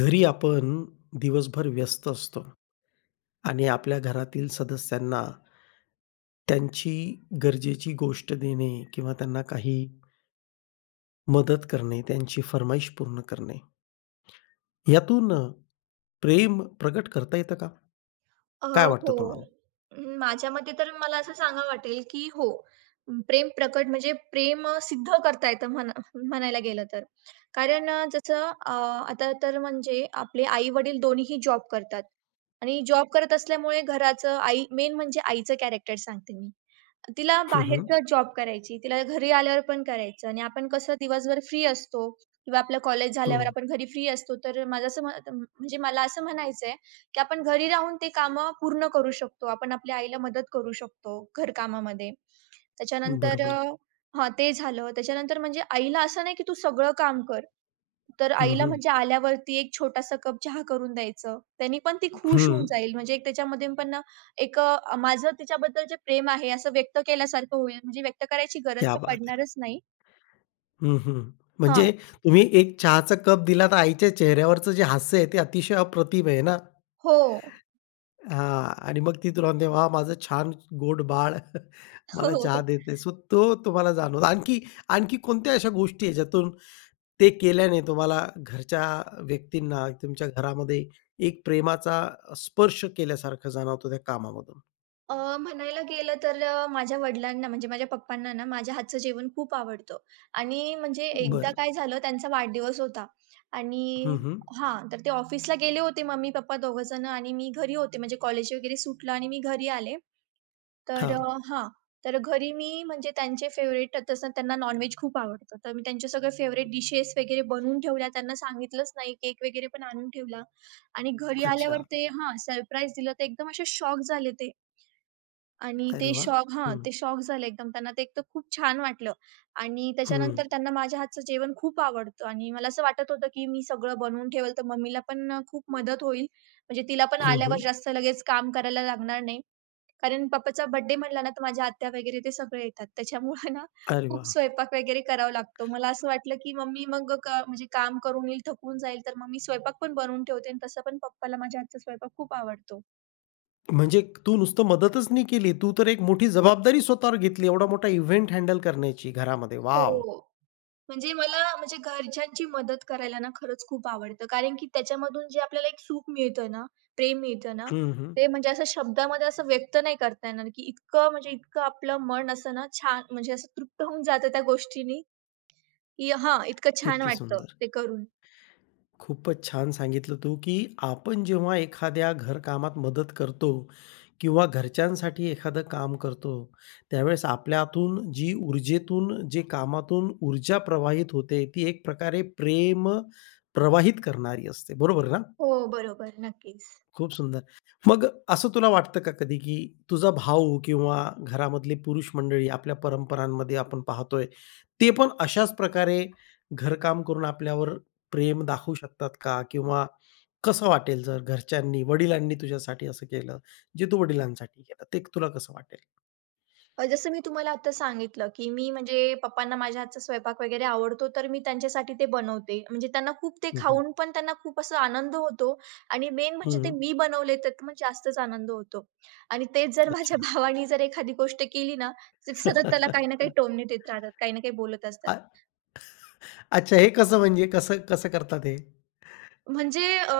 घरी आपण दिवसभर व्यस्त असतो आणि आपल्या घरातील सदस्यांना त्यांची गरजेची गोष्ट देणे किंवा त्यांना काही मदत करणे, त्यांची फर्माईश पूर्ण करणे, यातून प्रेम प्रकट करता येतं का? काय हो. वाटतं तुम्हाला? माझ्या मते तर मला असं सांगावं वाटेल, की हो, प्रेम प्रकट म्हणजे प्रेम सिद्ध करता येतं म्हणा म्हणायला गेलं तर. कारण जसं आता तर म्हणजे आपले आई-वडील दोन्हीही जॉब करतात आणि जॉब करत असल्यामुळे घराचं आई मेन म्हणजे आईचं कॅरेक्टर सांगते मी. तिला हं, हं. बाहेरचा जॉब करायची, तिला घरी आल्यावर पण करायचं आणि आपण कसं दिवसभर फ्री असतो किंवा आपलं कॉलेज हो. झाल्यावर आपण घरी फ्री असतो. तर माझं असं म्हणजे मला असं म्हणायचंय, की आपण घरी राहून ते काम पूर्ण करू शकतो. आपण आपल्या आईला मदत करू शकतो घरकामामध्ये. त्याच्यानंतर बरोबर. हां, ते झालं. त्याच्यानंतर म्हणजे आईला असं नाही की तू सगळं काम कर. तर हं, आईला हं. म्हणजे आल्यावरती एक छोटासा कप चहा करून द्यायचं. त्यानी पण ती खुश होऊन हं. जाईल. म्हणजे एक त्याच्यामध्ये पण ना एक माझं तिच्याबद्दल जे प्रेम आहे असं व्यक्त केल्यासारखं होईल. म्हणजे व्यक्त करायची गरज क्या तर बात है! पडणारच नाही. हं, हं. म्हणजे हां. तुम्ही एक चहाचा कप दिला तर आईच्या चेहऱ्यावरचं जे हास्य आहे ते अतिशय अप्रतिम आहे ना? हो. हां. आणि मग ती तुला म्हणते, "वाह! माझं छान गोड बाळ हो, मला हो, चहा हो. देते." सो तो तुम्हाला जाणवतो. आणखी आणखी कोणत्या अशा गोष्टी आहे ज्यातून ते केल्याने तुम्हाला घरच्या व्यक्तींना तुमच्या घरामध्ये एक प्रेमाचा स्पर्श केल्यासारखं जाणवतो त्या कामामधून? म्हणायला गेलं तर माझ्या वडिलांना म्हणजे माझ्या पप्पांना ना माझ्या हातचं जेवण खूप आवडतं आणि म्हणजे एकदा बरं. काय झालं त्यांचा वाढदिवस होता आणि हं, हं. हां, तर ते ऑफिसला गेले होते मम्मी-पप्पा दोघंजण आणि मी घरी होते म्हणजे कॉलेज वगैरे सुटलं आणि मी घरी आले. तर हां. हां, तर घरी मी म्हणजे त्यांचे फेव्हरेट तसं त्यांना नॉनव्हेज खूप आवडतं. तर मी त्यांचे सगळे फेव्हरेट डिशेस वगैरे बनवून ठेवल्या. त्यांना सांगितलंच नाही. केक वगैरे पण आणून ठेवला आणि घरी आल्यावर अच्छा. ते हां, सरप्राईज दिलं. तर एकदम असे शॉक झाले ते. आणि अरे वाह! हं, ते शॉक झाले एकदम. त्यांना ते एकतर खूप छान वाटलं आणि हं. त्याच्यानंतर त्यांना माझ्या हातचं जेवण खूप आवडतं आणि मला असं वाटत होतं, की मी सगळं बनवून ठेवेल, तर मम्मीला पण खूप मदत होईल. म्हणजे तिला पण हं, आल्यावर हं. जास्त लगेच काम करायला लागणार नाही. कारण पप्पाचा बर्थडे म्हटला ना, तर माझ्या आत्या वगैरे ते सगळे येतात. त्याच्यामुळे ना अरे खूप वाह! स्वयंपाक वगैरे करावा लागतो. मला असं वाटलं, की मम्मी मग म्हणजे काम करून येईल, थकून जाईल, तर मग स्वयंपाक पण बनवून ठेवते आणि तसं पण पप्पाला माझ्या हातचा स्वयंपाक खूप आवडतो. म्हणजे तू नुसतं मदतच नाही केली, तू तर एक मोठी जबाबदारी स्वतःवर घेतली एवढा मोठा इव्हेंट हँडल करण्याची घरामध्ये. वॉव! हो. म्हणजे मला म्हणजे घरच्यांची मदत करायला ना खरंच खूप आवडतं. कारण की त्याच्यामधून जे आपल्याला एक सुख मिळतं ना, प्रेम मिळतं ना, हं, हं. ते म्हणजे असं शब्दामध्ये असं व्यक्त नाही करता येणार, की इतकं म्हणजे इतकं आपलं मन असं ना छान म्हणजे असं तृप्त होऊन जातं त्या गोष्टीनी, की हां, इतकं छान किती वाटतं सुंदर. ते करून. खूपच छान सांगितलं तू, की आपण जेव्हा एखाद्या घरकामात मदत करतो किंवा घरच्यांसाठी एखादं काम करतो, त्यावेळेस आपल्यातून जी ऊर्जेतून, जे कामातून ऊर्जा प्रवाहित होते, ती एक प्रकारे प्रेम प्रवाहित करणारी असते. बरोबर ना? हो, बरोबर. नक्कीच. खूप सुंदर. मग असं तुला वाटतं का कधी, की तुझा भाऊ किंवा घरामधली पुरुष मंडळी आपल्या परंपरांमध्ये आपण पाहतोय, ते पण अशाच प्रकारे घरकाम करून आपल्यावर प्रेम दाखवू शकतात का? किंवा कसं वाटेल जर घरच्यांनी, वडिलांनी तुझ्यासाठी असं केलं, जे तू वडिलांसाठी केलं, ते तुला कसं वाटेल? जसं मी तुम्हाला आता सांगितलं, की मी म्हणजे पप्पांना माझ्या हातचा स्वयंपाक वगैरे आवडतो, तर मी त्यांच्यासाठी ते बनवते. म्हणजे त्यांना खूप ते हं, हं. खाऊन पण त्यांना खूप असा आनंद होतो आणि मेन म्हणजे ते मी बनवले तर मग जास्तच आनंद होतो. आणि तेच जर माझ्या अच्छा. भावाने जर एखादी गोष्ट केली ना, तर ते सतत त्याला काही ना काही टोमणे देत राहतात, काही ना काही बोलत असतात. अ अच्छा हे कसं म्हणजे कसं कसं करतात हे? म्हणजे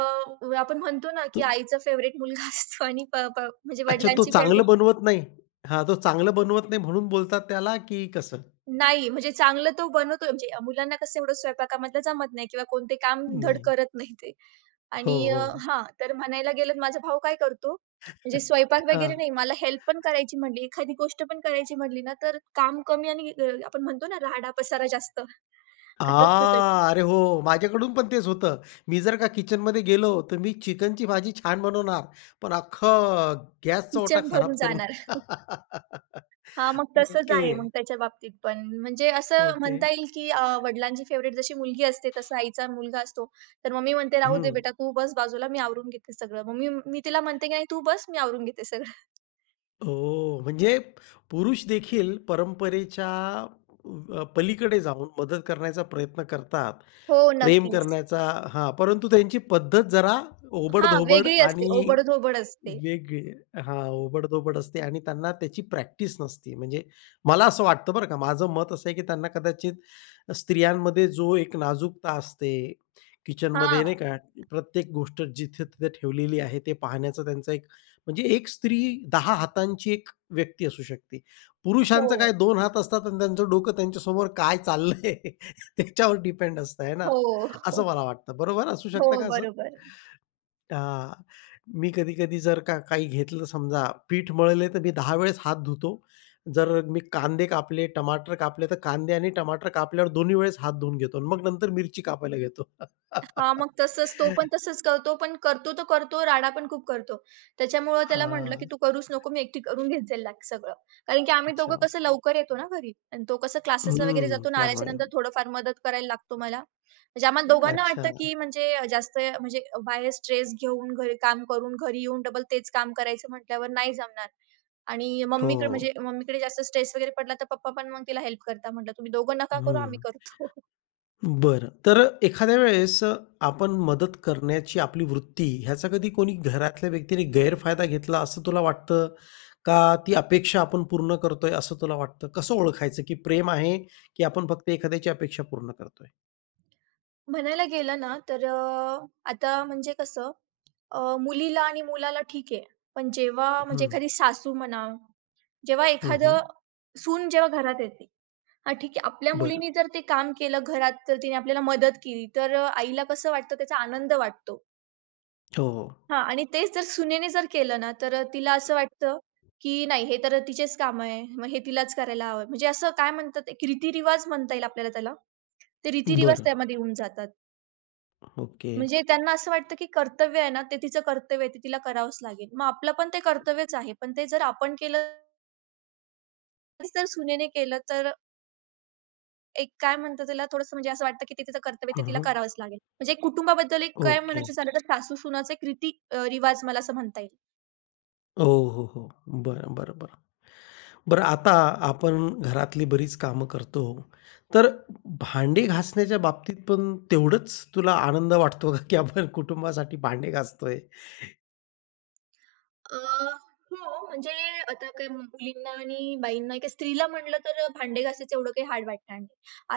आपण म्हणतो ना, की आईचा फेव्हरेट मुलगा असतो आणि प प म्हणजे अच्छा, तो वडिलांची चांगलं फेव्हरेट बनवत नाही. हां, तो चांगलं बनवत नाही म्हणून बोलतात त्याला, की कसं? नाही, म्हणजे चांगलं तो बनवतोय म्हणजे मुलांना कसं एवढं स्वयंपाकामधलं जमत नाही किंवा कोणते काम धड नाही. करत नाही ते. हो, आणि हो. हां, तर म्हणायला गेलं तर माझा भाऊ काय करतो, म्हणजे स्वयंपाक वगैरे हां. नाही मला हेल्प पण करायची म्हटली, एखादी गोष्ट पण करायची म्हटली ना, तर काम कमी आणि आपण म्हणतो ना राहाडा पसारा जास्त असं असतं त्याचं. हां, अरे हो, माझ्याकडून पण तेच होतं. मी जर का किचनमध्ये गेलो, तर मी चिकनची भाजी छान बनवणार, पण अख्खं गॅसचा ओटा किचन खराब भरून करून. जाणार. हां, मग तसंच ओके, आहे मग त्याच्या बाबतीत पण. म्हणजे असं ओके. म्हणता येईल, की वडिलांची फेव्हरेट जशी मुलगी असते, तसा आईचा मुलगा असतो. तर मम्मी म्हणते, "राहू दे हं. बेटा, तू बस बाजूला, मी आवरून घेते सगळं." मग मी तिला म्हणते, की "नाही, तू बस, मी आवरून घेते सगळं." ओह! म्हणजे पुरुष देखील परंपरेच्या पलीकडे जाऊन मदत करण्याचा प्रयत्न करतात. हो, प्रेम नक्कीच. करण्याचा हां, परंतु त्यांची पद्धत जरा हां, ओबड-धोबड वेगळी असते, आणि ओबड-धोबड असते. वेगळी हां, ओबड असते आणि त्यांना त्याची प्रॅक्टिस नसते. म्हणजे मला असं वाटतं बरं का, माझं मत असं आहे, की त्यांना कदाचित स्त्रियांमध्ये जो एक नाजूकता असते, किचनमध्ये हां. नाही का, प्रत्येक गोष्ट जिथे-तिथे ठेवलेली आहे, ते पाहण्याचा त्यांचा एक म्हणजे एक स्त्री 10 हातांची एक व्यक्ती असू शकते. हो. पुरुषांचं काय 2 हात असतात आणि त्यांचं डोकं त्यांच्यासमोर काय चाललंय त्याच्यावर डिपेंड असतं आहे ना, हो, असं हो. मला वाटतं. बरोबर असू हो, शकतं का असं? बरोबर. हां. मी कधी-कधी जर का काही घेतलं समजा, पीठ मळले तर मी 10 वेळेस हात धुतो. जर मी कांदे कापले, टमाटर कापले, तर कांदे आणि टमाटर कापल्यावर दोन्ही वेळेस हात धुवून घेतो आणि मग नंतर मिरची कापायला घेतो. हां, मग तसंच तो पण तसंच करतो, पण करतो तर करतो, राडा पण खूप करतो. त्याच्यामुळं त्याला म्हटलं, की हां. "तू करूच नको, मी एकटी करून घेत जाईल लाग सगळं." कारण की आम्ही दोघं अच्छा. कसं लवकर येतो ना घरी आणि तो कसं क्लासेसला वगैरे हं. जातो आणि त्यामुळे. आल्याच्यानंतर थोडंफार मदत करायला लागतो मला. म्हणजे आम्हाला दोघांना वाटतं, अच्छा. की म्हणजे जास्त म्हणजे बाहेर स्ट्रेस घेऊन घरी काम करून घरी येऊन डबल तेच काम करायचं म्हटल्यावर नाही जमणार. आणि हो. मम्मीकडे जास्त स्ट्रेस वगैरे पडला तर पप्पा पण मग तिला हेल्प करतात. म्हटलं, "तुम्ही दोघं नका करू, हं. आम्ही करतो." बरं. तर एखाद्या वेळेस आपण मदत करण्याची आपली वृत्ती ह्याचा कधी कोणी घरातल्या व्यक्तीने गैरफायदा घेतला असं तुला वाटतं? का ती अपेक्षा आपण पूर्ण करतोय असं तुला वाटतं? कसं ओळखायचं की प्रेम आहे की आपण फक्त एखाद्याची अपेक्षा पूर्ण करतोय? म्हणायला गेलं ना तर आता म्हणजे कसं मुलीला आणि मुलाला ठीक आहे. पण जेव्हा म्हणजे हं. एखादी सासू म्हणा, जेव्हा हं, हं. एखादं सून जेव्हा घरात येते, हां, ठीक आहे. आपल्या बरं. मुलीने जर ते काम केलं घरात, तर तिने आपल्याला मदत केली, तर आईला कसं वाटतं त्याचा आनंद वाटतो. हो, हो. हां आणि तेच जर सुनेने जर केलं ना, तर तिला असं वाटतं, की नाही हे तर तिचेच काम आहे. मग हे तिलाच करायला हवं. म्हणजे असं काय म्हणतात एक रीतिरिवाज म्हणता येईल आपल्याला त्याला. ते रीतिरिवाज बरं. त्यामध्ये येऊन जातात. ओके. म्हणजे त्यांना असं वाटतं, की कर्तव्य आहे ना, ते तिचं कर्तव्य आहे, ते तिला करावंच लागेल. मग आपलं पण ते कर्तव्यच आहे. पण ते जर आपण केलं जर सुनेने केलं, तर एक काय म्हणतात त्याला थोडंसं म्हणजे असं वाटतं, की ते तिचं कर्तव्य आहे, ते हं, तिला हं. करावंच लागेल. म्हणजे कुटुंबाबद्दल एक काय ओके. म्हणायचं झालं तर सासू-सुनाचं एक रिवाज मला असं म्हणता येईल. हो, हो, हो. बरं, बरं, बरं. बरं आता आपण घरातली बरीच कामं करतो. तर भांडी घासण्याच्या बाबतीत पण तेवढंच तुला आनंद वाटतो का, की आपण कुटुंबासाठी भांडे घासतोय? अ, हो, म्हणजे आता काय मुलींना आणि बाईंना काय स्त्रीला म्हटलं तर भांडे घासायचं एवढं काही हार्ड वाटणार नाही.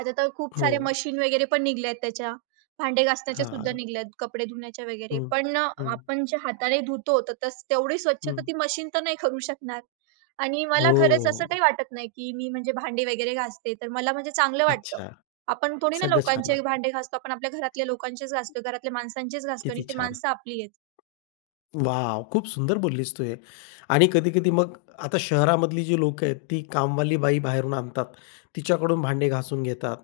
आता तर खूप हो. साऱ्या मशीन वगैरे पण निघल्या आहेत त्याच्या. भांडे घासण्याच्या सुद्धा हां. निघल्यात, कपडे धुण्याच्या वगैरे. हं. पण हं. आपण जे हाताने धुतो तर तस तेवढी स्वच्छता हं. ती मशीन तर नाही करू शकणार. आणि मला हो. खरंच असं काही वाटत नाही, की मी म्हणजे भांडी वगैरे घासते तर मला म्हणजे चांगलं वाटतं. अच्छा. आपण थोडी ना सगळं छान लोकांचे वाटतं. भांडे घासतो, आपण आपल्या घरातल्या लोकांचेच घासतो, घरातल्या माणसांचेच घासतो आणि किती ते छान. माणसं आपली आहेत. वाव, खूप सुंदर बोललीस तू हे. आणि कधी-कधी मग आता शहरामधली जी लोकं आहेत, ती कामवाली बाई बाहेरून आणतात. तिच्याकडून भांडे घासून घेतात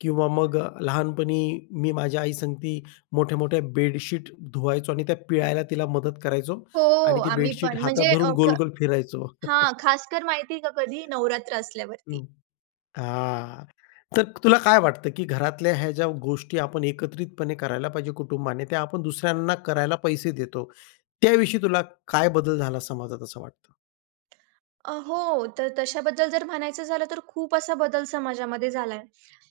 किंवा मग लहानपणी मी माझ्या आई सांगती मोठ्या-मोठ्या बेडशीट धुवायचो आणि त्या पिळायला तिला मदत करायचो हो, आणि ती आम्ही बेडशीट पण हातात म्हणजे धरून गोल-गोल फिरायचो. हां, खासकर माहिती आहे का कधी? नवरात्र असल्यावरती. हं. हां. तर तुला काय वाटतं, की घरातल्या ह्या ज्या गोष्टी आपण एकत्रितपणे करायला पाहिजे कुटुंबाने, त्या आपण दुसऱ्यांना करायला पैसे देतो. त्याविषयी तुला काय बदल झाला समाजात असं वाटतं? हो. तर तशाबद्दल जर म्हणायचं झालं तर खूप असा बदल समाजामध्ये झालाय.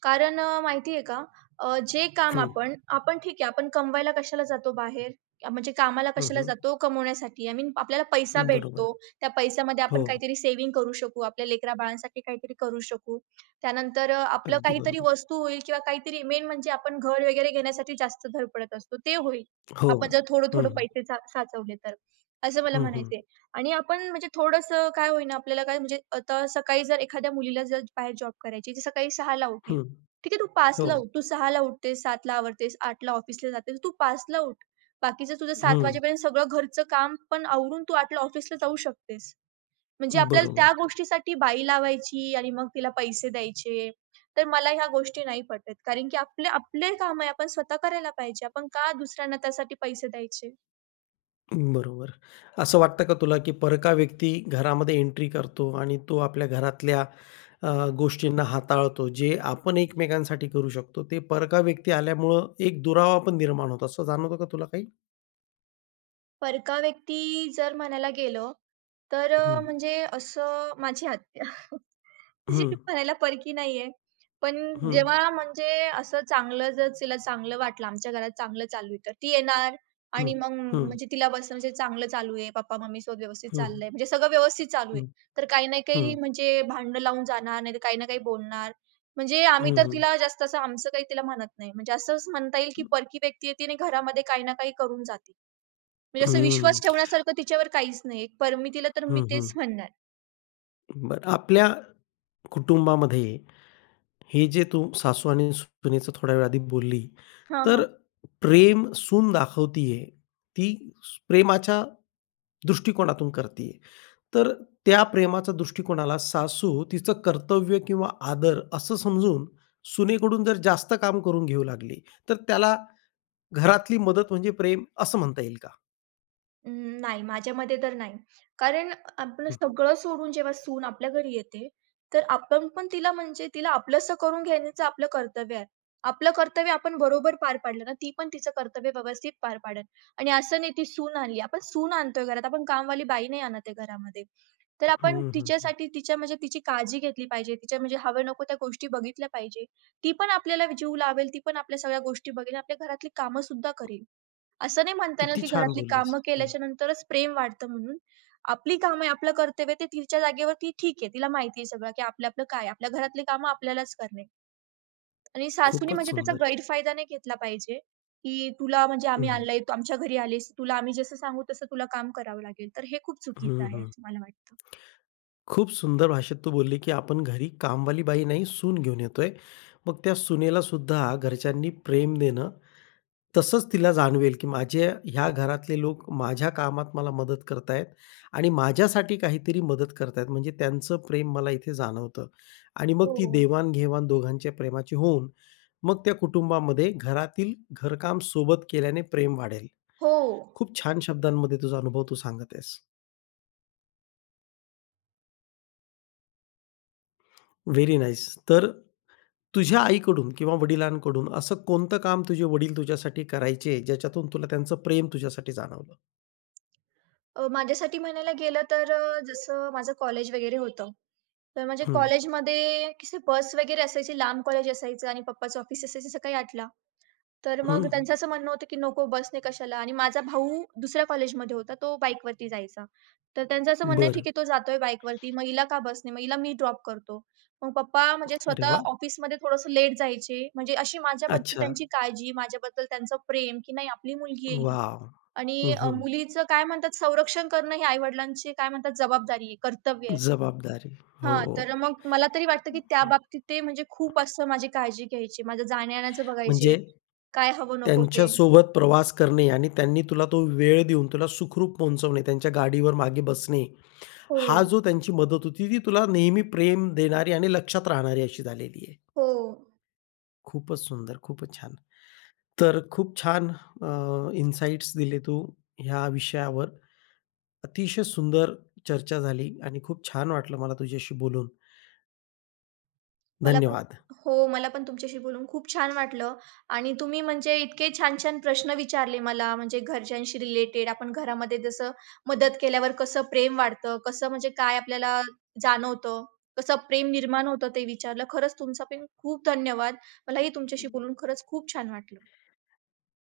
कारण माहिती आहे का जे काम हं, आपण आपण ठीक आहे आपण कमवायला कशाला जातो बाहेर? म्हणजे कामाला हं, कशाला हं. जातो? कमवण्यासाठी. आय मीन आपल्याला पैसा बरोबर. भेटतो. त्या पैशामध्ये आपण हो, काहीतरी सेव्हिंग करू शकू. आपल्या लेकरा-बाळांसाठी काहीतरी करू शकू. त्यानंतर आपलं अगदी काहीतरी बरोबर. वस्तू होईल किंवा काहीतरी मेन म्हणजे आपण घर वगैरे घेण्यासाठी जास्त धडपडत असतो. ते होईल. हो. आपण जर थोडं-थोडं हं, पैसे साचवले तर. असं मला हं, हं, म्हणायचंय. आणि आपण म्हणजे थोडंसं काय होईना आपल्याला काय म्हणजे आता सकाळी जर एखाद्या मुलीला जर बाहेर जॉब करायची, ती सकाळी 6:00ला उठली. हं. ठीक आहे, तू हो. 5:00ला उठ. तू 6:00ला उठतेस, 7:00ला आवरतेस, 8:00ला ऑफिसला जातेस. तू 5:00ला उठ. बाकीचं तुझं 7:00 हं. वाजेपर्यंत सगळं घरचं काम पण आवरून तू 8:00ला ऑफिसला जाऊ शकतेस. म्हणजे आपल्याला बरोबर, त्या गोष्टीसाठी बाई लावायची आणि मग तिला पैसे द्यायचे. तर मला ह्या गोष्टी नाही पटत. कारण की आपले आपले काम आहे, आपण स्वतः करायला पाहिजे. आपण का दुसऱ्यांना त्यासाठी पैसे द्यायचे? बरोबर. असं वाटतं का तुला, की परका व्यक्ती घरामध्ये एंट्री करतो आणि तो आपल्या घरातल्या अ, गोष्टींना हाताळतो, जे आपण एकमेकांसाठी करू शकतो, ते परका व्यक्ती आल्यामुळं एक दुरावा पण निर्माण होतो, असं जाणवतं का तुला काही? परका व्यक्ती जर म्हणायला गेलो, तर हं, म्हणजे असं माझी आत्या. तशी हं, ती म्हणायला परकी नाहीये. पण हं, जेव्हा म्हणजे असं चांगलं जर तिला चांगलं वाटलं, आमच्या घरात चांगलं चालू आहे, तर ती येणार हं, आणि मग हं, म्हणजे तिला बस म्हणजे चांगलं चालू आहे, पप्पा-मम्मीसोबत व्यवस्थित हं, चाललंय, म्हणजे सगळं व्यवस्थित चालू आहे. हं, तर काही ना हं, काही म्हणजे भांडणं लावून जाणार, नाहीतर काही ना काही बोलणार. म्हणजे आम्ही हं, तर हं, तिला जास्त असं आमचं काही तिला म्हणत नाही. म्हणजे असंच म्हणता येईल, की परकी व्यक्ती आहे, तिने घरामध्ये काही ना काही करून जाते. म्हणजे असं विश्वास हं, ठेवण्यासारखं तिच्यावर काहीच नाही. पर मी तिला तर मी हं, हं. तेच म्हणणार. बरं आपल्या कुटुंबामध्ये हे जे तू सासू आणि सुनेचं थोड्या वेळ आधी बोलली, हां, तर हां. प्रेम सून दाखवतीये, ती प्रेमाच्या दृष्टिकोनातून करतीये. तर त्या प्रेमाच्या दृष्टिकोनाला सासू तिचं कर्तव्य किंवा आदर असं समजून सुनेकडून जर जास्त काम करून घेऊ लागली, तर त्याला घरातली मदत म्हणजे प्रेम असं म्हणता येईल का? अं, नाही माझ्या मते तर नाही. कारण आपण हं, सगळं सोडून जेव्हा सून आपल्या घरी येते, तर आपण पण तिला म्हणजे तिला आपलंसं करून घेण्याचं आपलं कर्तव्य आहे. आपलं कर्तव्य आपण बरोबर पार पाडलं ना, ती पण तिचं कर्तव्य व्यवस्थित पार पाडेल आणि असं नाही ती सून आणली. आपण सून आणतोय घरात, आपण कामवाली बाई नाही आणत आहे घरामध्ये. तर हं, आपण हं, हं. तिच्यासाठी तिच्या म्हणजे तिची काळजी घेतली पाहिजे. तिच्या म्हणजे हव्या-नको त्या गोष्टी बघितल्या पाहिजे. ती पण आपल्याला जीव लावेल, ती पण आपल्या सगळ्या गोष्टी बघेल, आपल्या घरातली कामंसुद्धा करेल. असं नाही म्हणता येणार, किती की छान घरातली बोललीस. कामं हं. केल्याच्या नंतरच प्रेम वाढतं म्हणून. आपली कामं आहे, आपलं कर्तव्य आहे, ते तिच्या जागेवर ती ठीक आहे. तिला माहिती आहे सगळं, की आपलं आपलं काय आहे. आपल्या घरातली कामं आपल्यालाच करणे. आणि सासूने खूपच म्हणजे त्याचा सुंदर. गैरफायदा नाही घेतला पाहिजे, की तुला म्हणजे आम्ही हं, आणलंय, तू आमच्या घरी आलीस, तुला आम्ही जसं सांगू तसं तुला काम करावं लागेल. तर हे खूप चुकीचं हं, आहे, हं. असं मला वाटतं. खूप सुंदर भाषेत तू बोलली, की आपण घरी कामवाली बाई नाही, सून घेऊन येतोय. मग त्या सुनेला सुद्धा घरच्यांनी प्रेम देणं, तसंच तिला जाणवेल, की माझे ह्या घरातले लोक माझ्या कामात मला मदत करतायत आणि माझ्यासाठी काहीतरी मदत करतायत. म्हणजे त्यांचं प्रेम मला इथे जाणवतं आणि मग हो. ती देवाण दोघांच्या प्रेमाची होऊन, मग त्या कुटुंबामध्ये घरातील घरकाम सोबत केल्याने प्रेम वाढेल. हो. खूप छान शब्दांमध्ये तुझा अनुभव तू सांगत आहेस. Very nice. तर तुझ्या आईकडून किंवा वडिलांकडून असं कोणतं काम तुझे वडील तुझ्यासाठी करायचे, ज्याच्यातून तुला त्यांचं प्रेम तुझ्यासाठी जाणवलं? माझ्यासाठी म्हणायला गेलं तर जसं माझं कॉलेज वगैरे होतं. तर म्हणजे हं, कॉलेजमध्ये कशी बस वगैरे असायची, लांब कॉलेज असायचं आणि पप्पाचं ऑफिस असायचं सकाळी 8:00ला. तर हं. मग त्यांचं असं म्हणणं होतं, की "नको बसने कशाला" आणि माझा भाऊ दुसऱ्या कॉलेजमध्ये होता, तो बाईकवरती जायचा. तर त्यांचं असं म्हणणं आहे, बरं. "ठीक आहे, तो जातोय बाईकवरती, मग हिला का बसने? मग हिला मी ड्रॉप करतो." मग पप्पा म्हणजे अरे स्वतः वाह! ऑफिसमध्ये थोडंसं लेट जायचे. म्हणजे अशी माझ्याबद्दल अच्छा. त्यांची काळजी, माझ्याबद्दल त्यांचं प्रेम, की नाही आपली मुलगी आहे ही. वॉव! आणि हं, हं. मुलीचं काय म्हणतात संरक्षण करणं ही आई-वडिलांची काय म्हणतात जबाबदारी आहे, कर्तव्य आहे. जबाबदारी. हो. हां, तर मग मला तरी वाटतं, की त्या वॉव! बाबतीत ते म्हणजे खूप असं माझी काळजी घ्यायचे. माझं जाण्या-येण्याचं बघायचे. म्हणजे काय हवं नको ते. त्यांच्यासोबत प्रवास करणे आणि त्यांनी तुला तो वेळ देऊन तुला सुखरूप पोहोचवणे, त्यांच्या गाडीवर मागे बसणे, हा हो, जो त्यांची मदत होती, ती तुला नेहमी प्रेम देणारी आणि लक्षात राहणारी अशी झालेली आहे. हो. खूपच सुंदर, खूपच छान. तर खूप छान इन्साइट्स दिले तू ह्या विषयावर. अतिशय सुंदर चर्चा झाली आणि खूप छान वाटलं मला तुझ्याशी बोलून. मला पण धन्यवाद, हो, मला पण तुमच्याशी बोलून खूप छान वाटलं आणि तुम्ही म्हणजे इतके छान-छान प्रश्न विचारले मला म्हणजे घरच्यांशी रिलेटेड आपण घरामध्ये जसं मदत केल्यावर कसं प्रेम वाढतं, कसं म्हणजे काय आपल्याला जाणवतं, कसं प्रेम निर्माण होतं ते विचारलं. खरंच तुमचा पण खूप धन्यवाद. मलाही तुमच्याशी बोलून खरंच खूप छान वाटलं.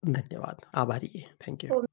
धन्यवाद. आभारी आहे. Thank you. हो.